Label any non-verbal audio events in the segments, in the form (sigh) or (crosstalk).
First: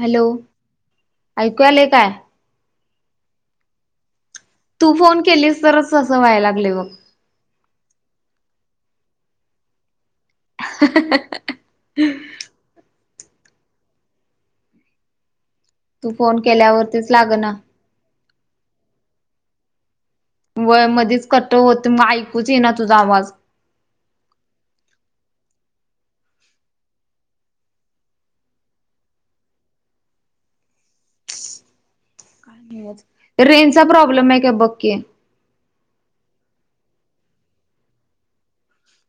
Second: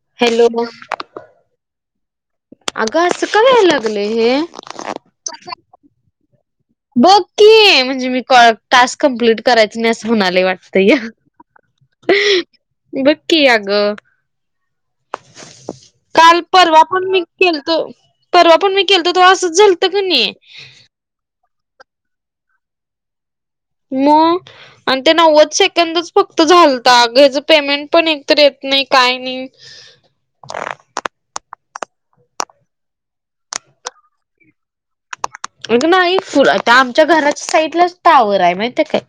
Hello ऐकू आले काय. आ ग असं का व्हायला लागले हे. तू फोन केलीस तरच असं व्हाय लाग बघ. बघकी म्हणजे मी कॉ टास्क कमप्लीट करायच नाही असं म्हणाला वाटत या. बकी आग. तू फोन काल परवा पण केल्यावरतीच मी लाग ना केलतो परवा पण मी केलतो तेवा असंच झालतं क नाही. होय मध्येच कट होत मग ऐकूच ये ना तुझा आवाज. म आणि ते नव्वद सेकंदच फक्त झालता ग घ्याचं पेमेंट पण एकत येत नाही काही नाही. ही, रेंनचा प्रॉब्लेम आहे का बकी. ए नाही फुल त्या आमच्या घराच्या साईडलाच टावर आहे माहिते काय.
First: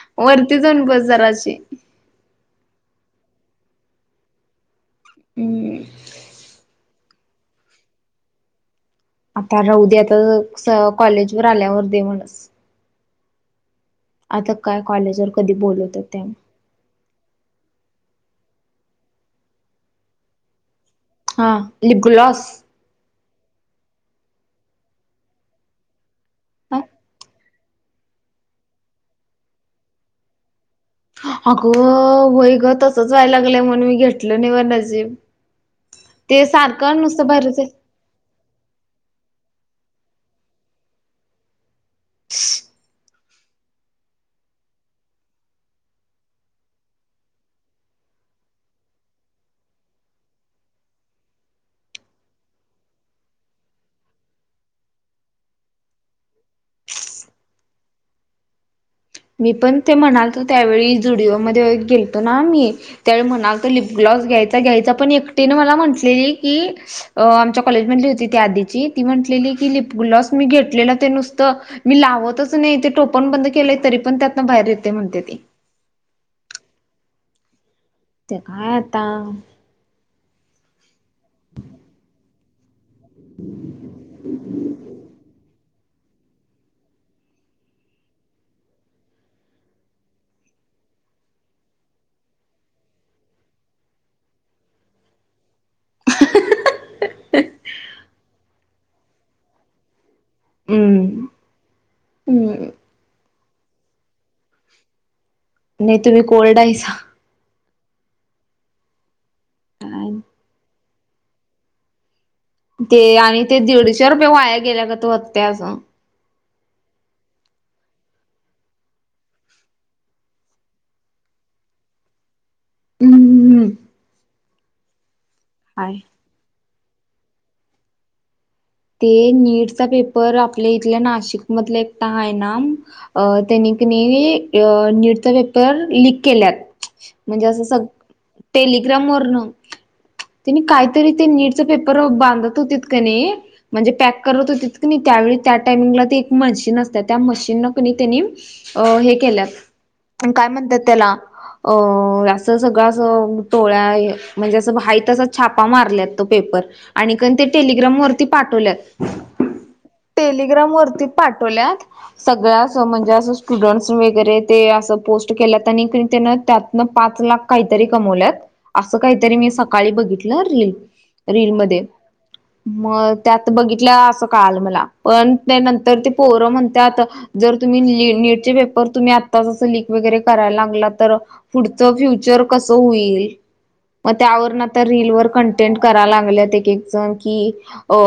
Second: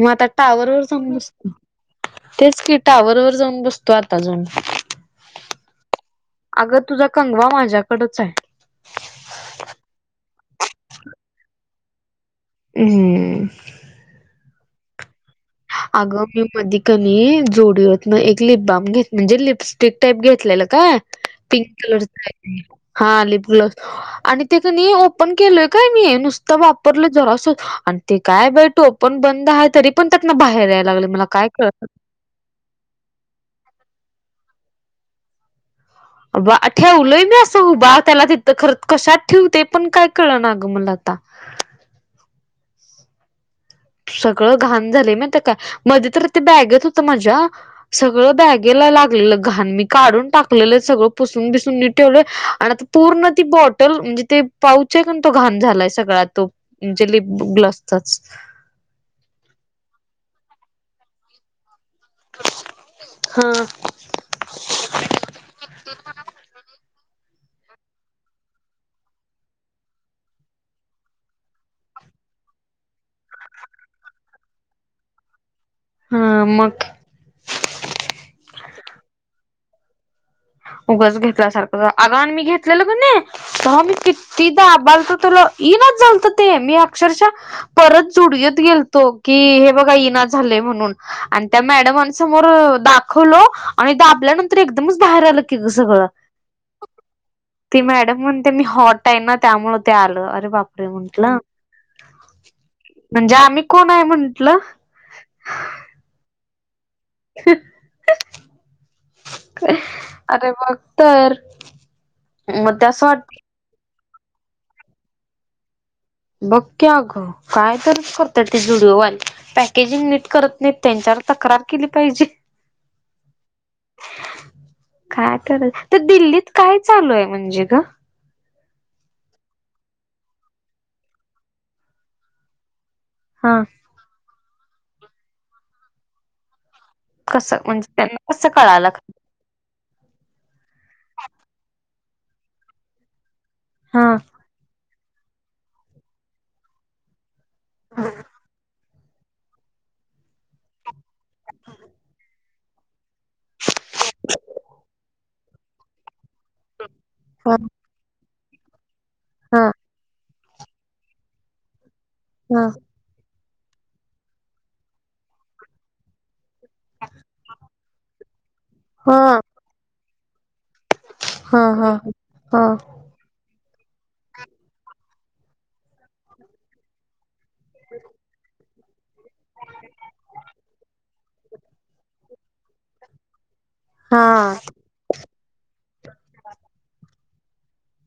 मग आता टावर जाऊन बस. तेच की टावरवर जाऊन बसतो आता अजून. हम. अगं तुझा कंगवा माझ्याकडच आहे. आता राह दे आता स कॉलेज वर आल्यावर दे म्हणस. हम. आता काय कॉलेजवर. कधी बोलल. आगं मी पधिक. कनी जोडी होत ना एक लिप बम घेत म्हणजे लिपस्टिक टाईप घेतलेलं काय. हा पिंक कलरचा आहे लिपग्लॉस ते. हा लिप ग्लो आणि तेमी ओपन केलय काय मी नुसत. त वापरलं जरास आणि ते काय टोपण बंद आहे तरी पण त्यातना बाहेर यायला लागल. अगं वय ग तसच वयला लागलंय म्हणून मी घेतलं नाही माझं नशीब. बा ठेवलोय मी असं हो बा त्याला त तर खर कशात ठेवते पण काय कळ ना अ गं मला आता. सगळं घाण झालंय म्हणत काय मध्ये तर ते बॅगेत होत माझ्या सगळं बॅगेला लागलेलं घाण मी काढून टाकलेलं सगळं पुसून बिसून मी ठेवलंय आणि आ पूर्ण ती बॉटल म्हणजे ते पाऊच आहे काण तो घाण झालाय सगळा तो म्हणजे लिप गल असतच. मी पण ते म्हणालत त्यावेळी जुडिओमध्ये गेलतो ना मी त्यावेळी हा म्हणालत लि ग्लावज घ्यायचा घ्यायचा पण एकटीने मला म्हटलेली की अ आमच्या कॉलेजमधली होती त्या आधीची ती म्हंटलेली की लिपग्लॉस मी घेतलेलं ते नुसतं मी लावतच नाही ते टोपण बंद केलंय तरी पण त्यातनं बाहेर येते म्हणते ती. हा मग, ते काय आता उगच घेतल्यासारखं आराम मी घेत लं गण स मी किती दा बलत त इनच लत ते मी अक्षरशः परत जुड यत गेलतो की हे बघा इना झालय म्हणून. आणि त्या मॅडमान समोर दाखवल आणि दाबल्यानंतर एकदमच बाहेर आला तिथे सगळं ते मॅडम म्हणते मी ह नाही ना त्यामुळ ते आलं अरे बापरे हम्म म्हटलं. हम्म म्हणजे आम्ही कोण आहे म्हटल नाही तुम्ही कोल्ड आहयसा. अरे बघ तर मग त्या ते असं वाट आणि ते दीडशे रुपये वाया गेल्या का त होत्त्या असं. बघ की अगं काय तरच करतते जुडिओवाली. पॅकेजिंग नीट करत नाहीत त्यांच्यावर तक्रार केली पाहिजे. हम्म म काय कराव हाय. ते दिल्लीत काय चालू आहे म्हणजे ग? ते नीटचा पेपर आपल्या इथल्या नाशिक मधला एकटा आहे ना हा त्यांनी त्यानी नीट चा पेपर लिक केल्यात. म्हणजे कसं असं सगळ त्यांना कसं कळालं टेलिग्राम वरन त्यानी काहीतरी ते नीटच पेपर बांधत होती का नाही म्हणजे हा पॅक करत होती त्यावेळी त्या टाइमिंगला एक मशीन असत त्या मशीन कणी त्यांनी अ हे केल्यात काय म्हणतात त्याला अ असं सगळं अस टोळ्या म्हणजे असं हायी तस छापा मारल्यात तो पेपर. आणि पण ते हा टेलिग्राम वरती पाठवल्यात. हा. टेलिग्राम वरती पाठवल्यात हा सगळ् म्हणजे असं स्टुडंट्स वगैरे ते असं पोस्ट केल्यात आणि त्यान त्यातनं पाच लाख काहीतरी कमवल्यात. असं हा काहीतरी मी सकाळी बघितलं रील रील हा मध्ये हा हा मग त्यात बघितल्या अस काल मला पण त्या नंतर ते पोरं म्हणतात जर तुम्ही नीटचे पेपर तुम्ही आताचं लिक वगैरे करायला लागला तर पुढचं फ्युचर कसं होईल? मग हा त्यावर ना तर रीलवर कंटेंट करायला लागलेत एक एक जण कि अ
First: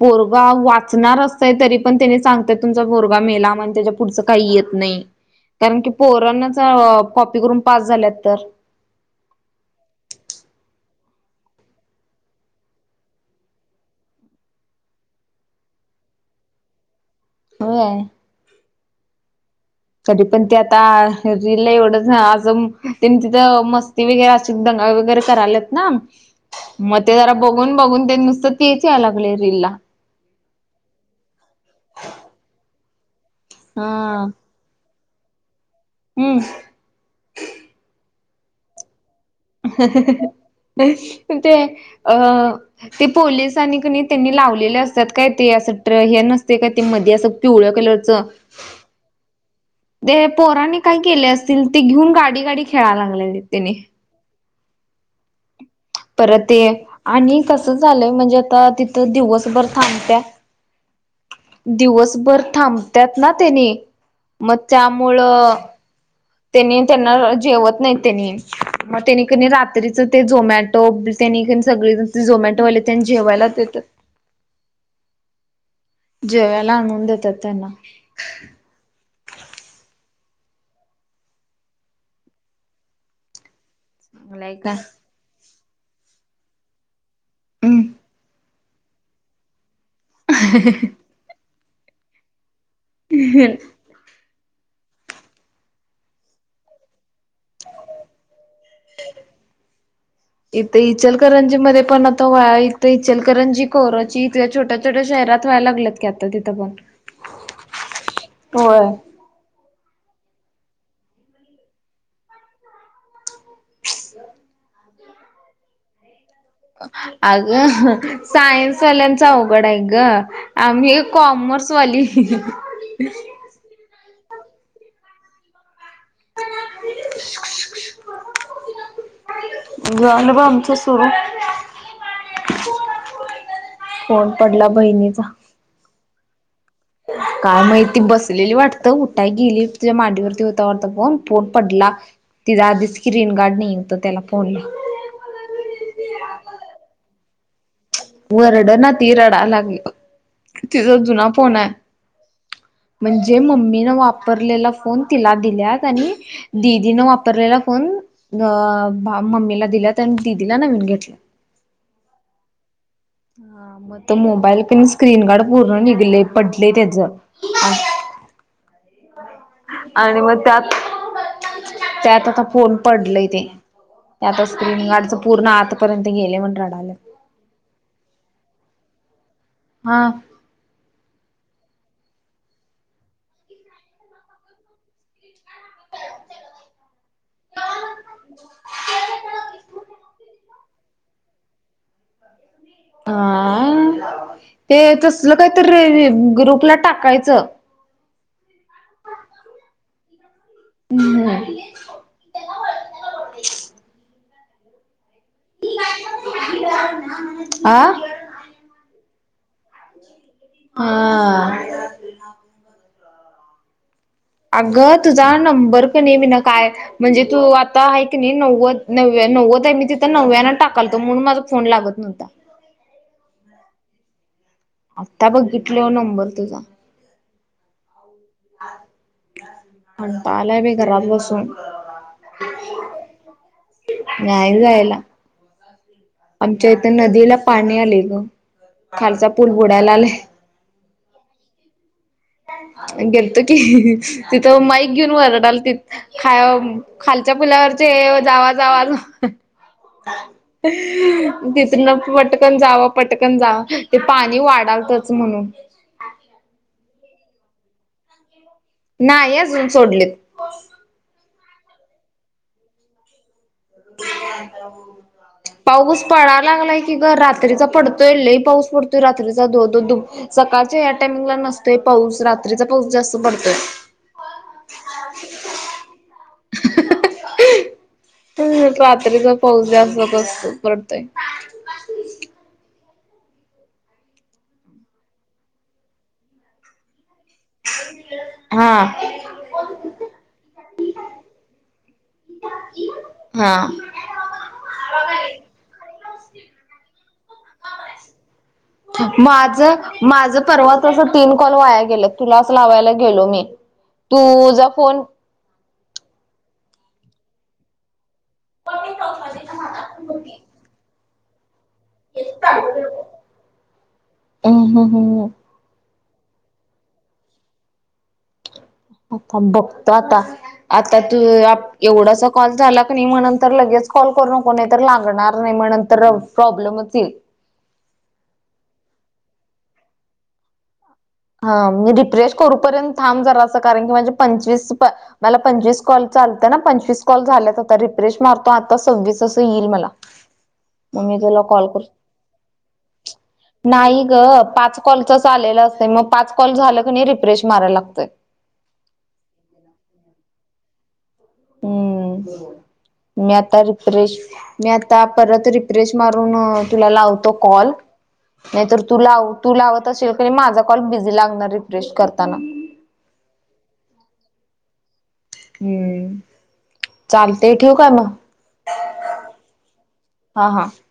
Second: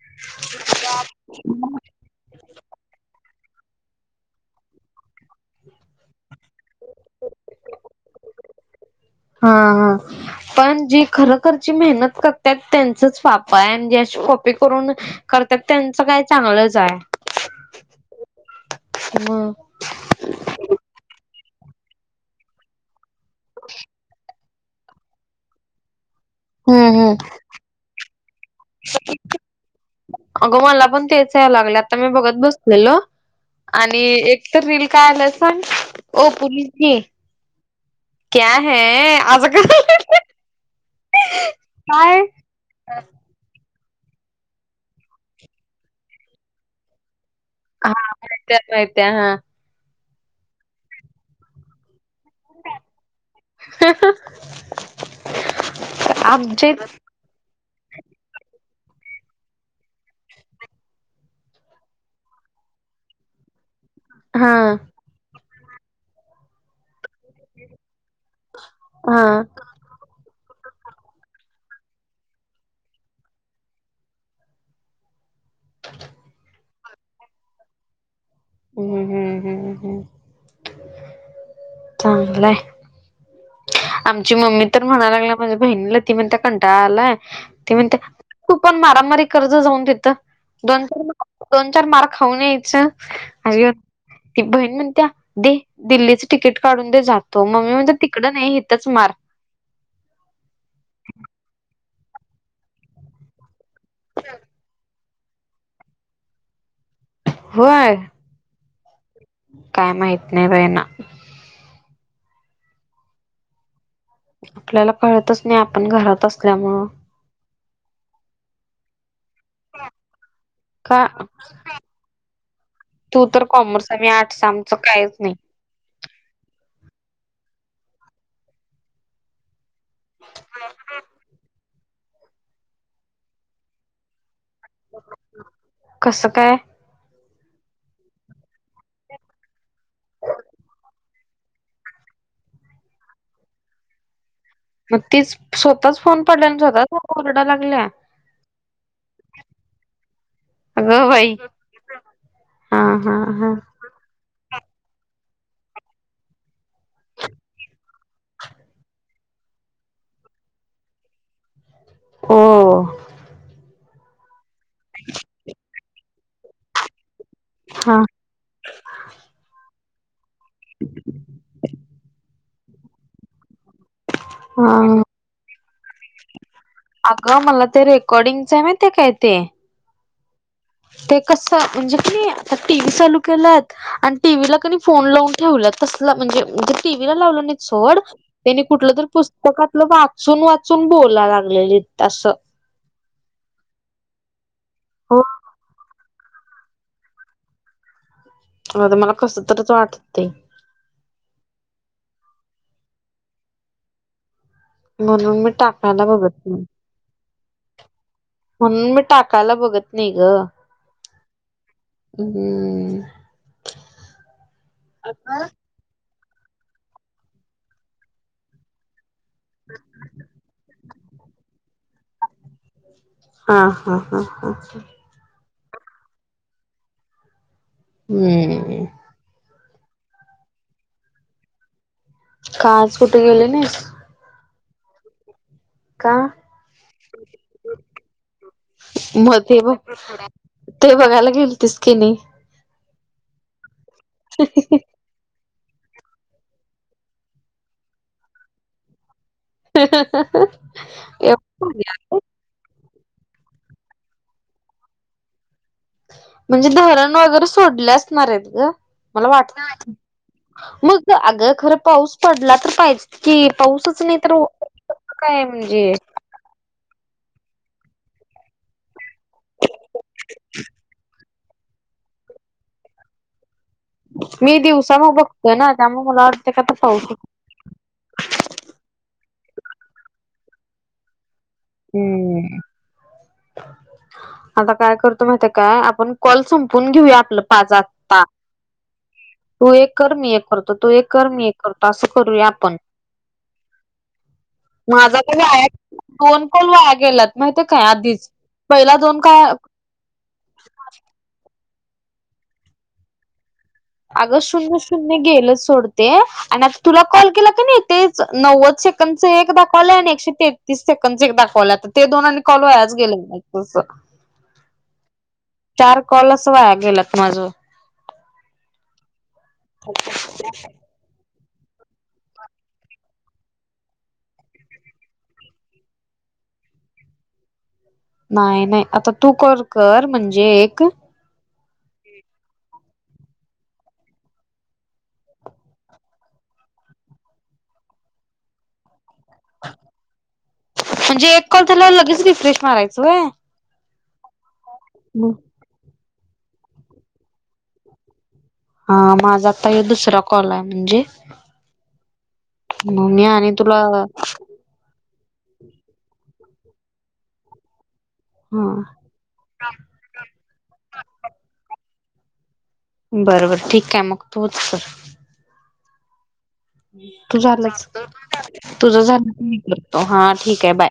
पोरगा वाचणार असतेय तरी पण त्यानी सांगत तुमचा पोरगा मेला म्हणे पुढ काही येत नाही कारण की पोराना कॉपी करून पास झाल्या तर. हा हा पण जी खरोखरची मेहनत करतात त्यांचच पाप आहे आणि जि अशी कॉपी करून- करतात त्यांचं काय चांगलंच आहे. व्हय. मग तरी पण ते आता रीलल एवढंच आजून तिथं मस्त- ते वगैरे अस दंगा वगैरे करायलेत ना- हम्म मग ते हम्म जरा बघून, बघून ते नुसतं तेच यायला लागले रीलला- अगं मला पण तेच याय लागले, आता मी बघत बसलेलो आणि हा एक- तर रील काय आला सांग हम्म (unintelligible) पुलीसनी क्या है आस- (unintelligible) ह ह ह... (unintelligible) ते काय अ- ते पोलिसानी कणी त्यांनी लावलेले असतात काय, ते असं ट हे नसते काय ते मध्ये असं- पिवळ्या हा कलरचं- (unintelligible) ते पोराने काय केले असतील, ते घेऊन गाडी, गाडी खेळायला लागलेले त्येनी. ह हा... (unintelligible) परत ते आणि कसं झालंय म्हणजे, आता तिथं दिवसभर थांबत्या- दिवसभर थांबतात ना त्येनी हा मग त्यामुळं- त्येनी त्यांना जेवत नाही त्येनी, मग हा त्येनी कधी राञ- रात्रीच ते झोमॅटो त्यांनी सगळे झोमॅटोवाले त्यांनी जेवायला देतात- (inaudible) जेवायला आणुन देतात त्यांना. हम्म हम्म हम् हम्. चांगलं हाय, आमची चांगलाय मम्मी का तर म्हणायला लागल्या- माझ्या बहिणीला ती म्हणत कंटाळा आलाय ती म्हणते, हम्म तु पण मारामारी कर जा जाऊन तिथं. दोन, चार, मार दोन, चार मार खाऊन यायचं- ती बहीण म्हणत्या, दे दिल्लीच तिकीट. काढून दे जातो मम्मी म्हणत्या, तिकडं नाही हिथच मार. इथे इचलकरंजी मध्ये पण आता व्हाय, इथं इचलकरंजीत- कोरोची इ (unintelligible) छोट्या, छोट्या शहरात व्हायला लागल्यात की, आता तिथं पण. होय? होय. काय माहीत नाही बाई ना. आपल्याला कळतचं नाही, आपण घरात असल्यामुळे. अगं सायन्स वालेंच अवघ- अवघड हाय गं, आम्ही का एक कॉमर्स वाली. तू तर कॉमर्स- मी (unintelligible) आठ आमचं काहीच नाही. (unintelligible) झालं बा आमचं सुरू. फोन पडला, बहिणीचा. कसं काय? काय माहिती, बसलेली वाटतं उठायला गेली, तिच्या मांडीवरती होता वाटता, फोन पडला. तीच आधीच स्क्रीन गार्ड नाही तिला फोनला. मग ती स्वतःच फोन पडल्या आणि स्वतःच (unintelligible) ओरडायला लागल्या. ओरडणा ती रडायला लागल्या, तिचा अगं जुना बाई फोन आहे. हा हा म्हणजे, हा मम्मी न वापरलेला फोन तिला दिल्यातं आणि- दिदीनं वापरलेला फोन मम्मीला दिला आणि दिदीला नवीन घेतला. हो, हा मग तो मोबाईल पण स्क्रीन गार्ड पूर्ण निघले पडले त्याचं. हा आणि मग त्यात आता फोन पडलयं ते आता स्क्रीन हा गार्ड पूर्ण आतपर्यंत गेले म्हणू रडायलात. अगं मला ते रेकॉर्डिंगचं माहिती नाही काय ते? हा, ते कसं म्हणजे क आता टीव्ही चालू केलंत आणि टीव्हीला कि नाय फोन लावून ठेवलं तसला म्हणजे टीव्ही लावलं नाही. सोड त्यांनी कुठलं तरी पुस्तकातलं वाचून वाचून बोलाय लागलेले असं. हा ते हो तसलं काहीतरी ग्रुपला टाकायच मला कसं तरच वाटतंय. हम्म, म्हणून मी टाकायला बघतं नाही. आं, (inaudible) म्हणून मी टाकायला बघत नाही गं. आ. हम्म. अगं तुझा नंबर कणी (inaudible) हमी ना काय म्हणजे तू आता आहे क नाही नव्वद नव्वद आहे मी तिथं नव्यानं टाकला म्हणून माझा फोन लागत नव्हता. हां, हां, हां, हां. आता बघितल्यावर नंबर तुझा. हम्म.. कंटाळा आला बाई घरात बसून. का आज कुठे गेले नाहीस बाहेर जायला. का आमच्या इथं नदीला पाणी आले गं खालचा मग पूल ते बघ बुडायला आलाय ते बघायला गेल तिसकी नाही? गेलतो कि तिथं माहीत अनखी ओरडाल ते खालच्या पुलावरचे जावा, जावा तिथनं पटकन जाव पटकन जाव ते पाणी वाढतंच म्हणून. म्हणजे धरण वगैरे सोडले असणार आहेत ग मला नाही वाटलं अजून मा सोडलेत मग अग खर पाऊस पडला तर पाहिजेत की पाऊसच नाही तर काय म्हणजे पळा लागलाय की ग रात्रीचा पडतोय लय पाऊस पडतोय रात्रीचा धो, धो, धो दु सकाळच्या या टायमिंगला नसतोय पाऊस रात्रीचा पाऊस जास्त पडतोय. मी दिवसा मग बघतोय ना त्यामुळे मला वाटते का पाऊस ह रात्रीचा पाऊस जास्त अस पडतंय. हम्म.. आता काय करतो माहित का आपण कॉल संपून घेऊया आपलं पाच आता (inaudible) हा.. तू एक कर, मी एक करतो, तू एक कर, मी एक करतो असं करूया आपण. हा.. माझा का (inaudible) वाया दोन काॅल वाया गेलत. माझ माझं परवा तंस तीन कॉल वाया गेलं तुलाच लावायला गेलो मी. अगं तुझा शून्य फोन शून्य गेलं सोडते आणि आता तुला कॉल केला कानी तेच नव्वद सेकंदच एक दाखवालय आणि एकशे तेतीस सेकंदच एक दाखवालय ते दोन आणि कॉल वायाच गेल (unintelligible) तस. हम्म हम्म हम्म चार कॉल अस वया गेल्यात माझं. थांब बघतो आता, आत त्यातु अप ए, वढासा कॉल झाला कनी म नंतर लगेच कॉल करू नको नाही तर लागणार नाही म नंतरन प्रॉब्लेमच ईल. नाही नाही आता तू कर कर म्हणजे एक हा मी रिफ्रेश करूपर्यंत थांब जरासं कारण की माझे पंचवीस प मला पंचवीस कॉल चालत न पंचवीस कॉल झाल्यात आता रिफ्रेश मारतो आता सव्वीस तो येईल मला, मी म्हणजे तुला एक कॉल कर झाल्यावर लगेच रिफ्रेश मारायचं व्हय नाही ग पाच कॉलच आलेलं असतंय मग पाच कॉल झालं कनी रिफ्रेश माराय लागतय. हा माझा आता हे दुसरा कॉल आहे म्हणजे हम्म म मी आणि आता तुला रिफ्रेश मी आता परत रिफ्रेश मारून तुला लावतो कॉल, नाहीतर तू लाव. तू लावत अशील कनी माझा कॉल बिझी लागणार रिफ्रेश करताना. बर बर ठीक आहे मग तू च कर. हम्म. तू चालते ठेवू झालंच, काय मग तुझ झालं की मी करतो हा ठीक आहे बाय.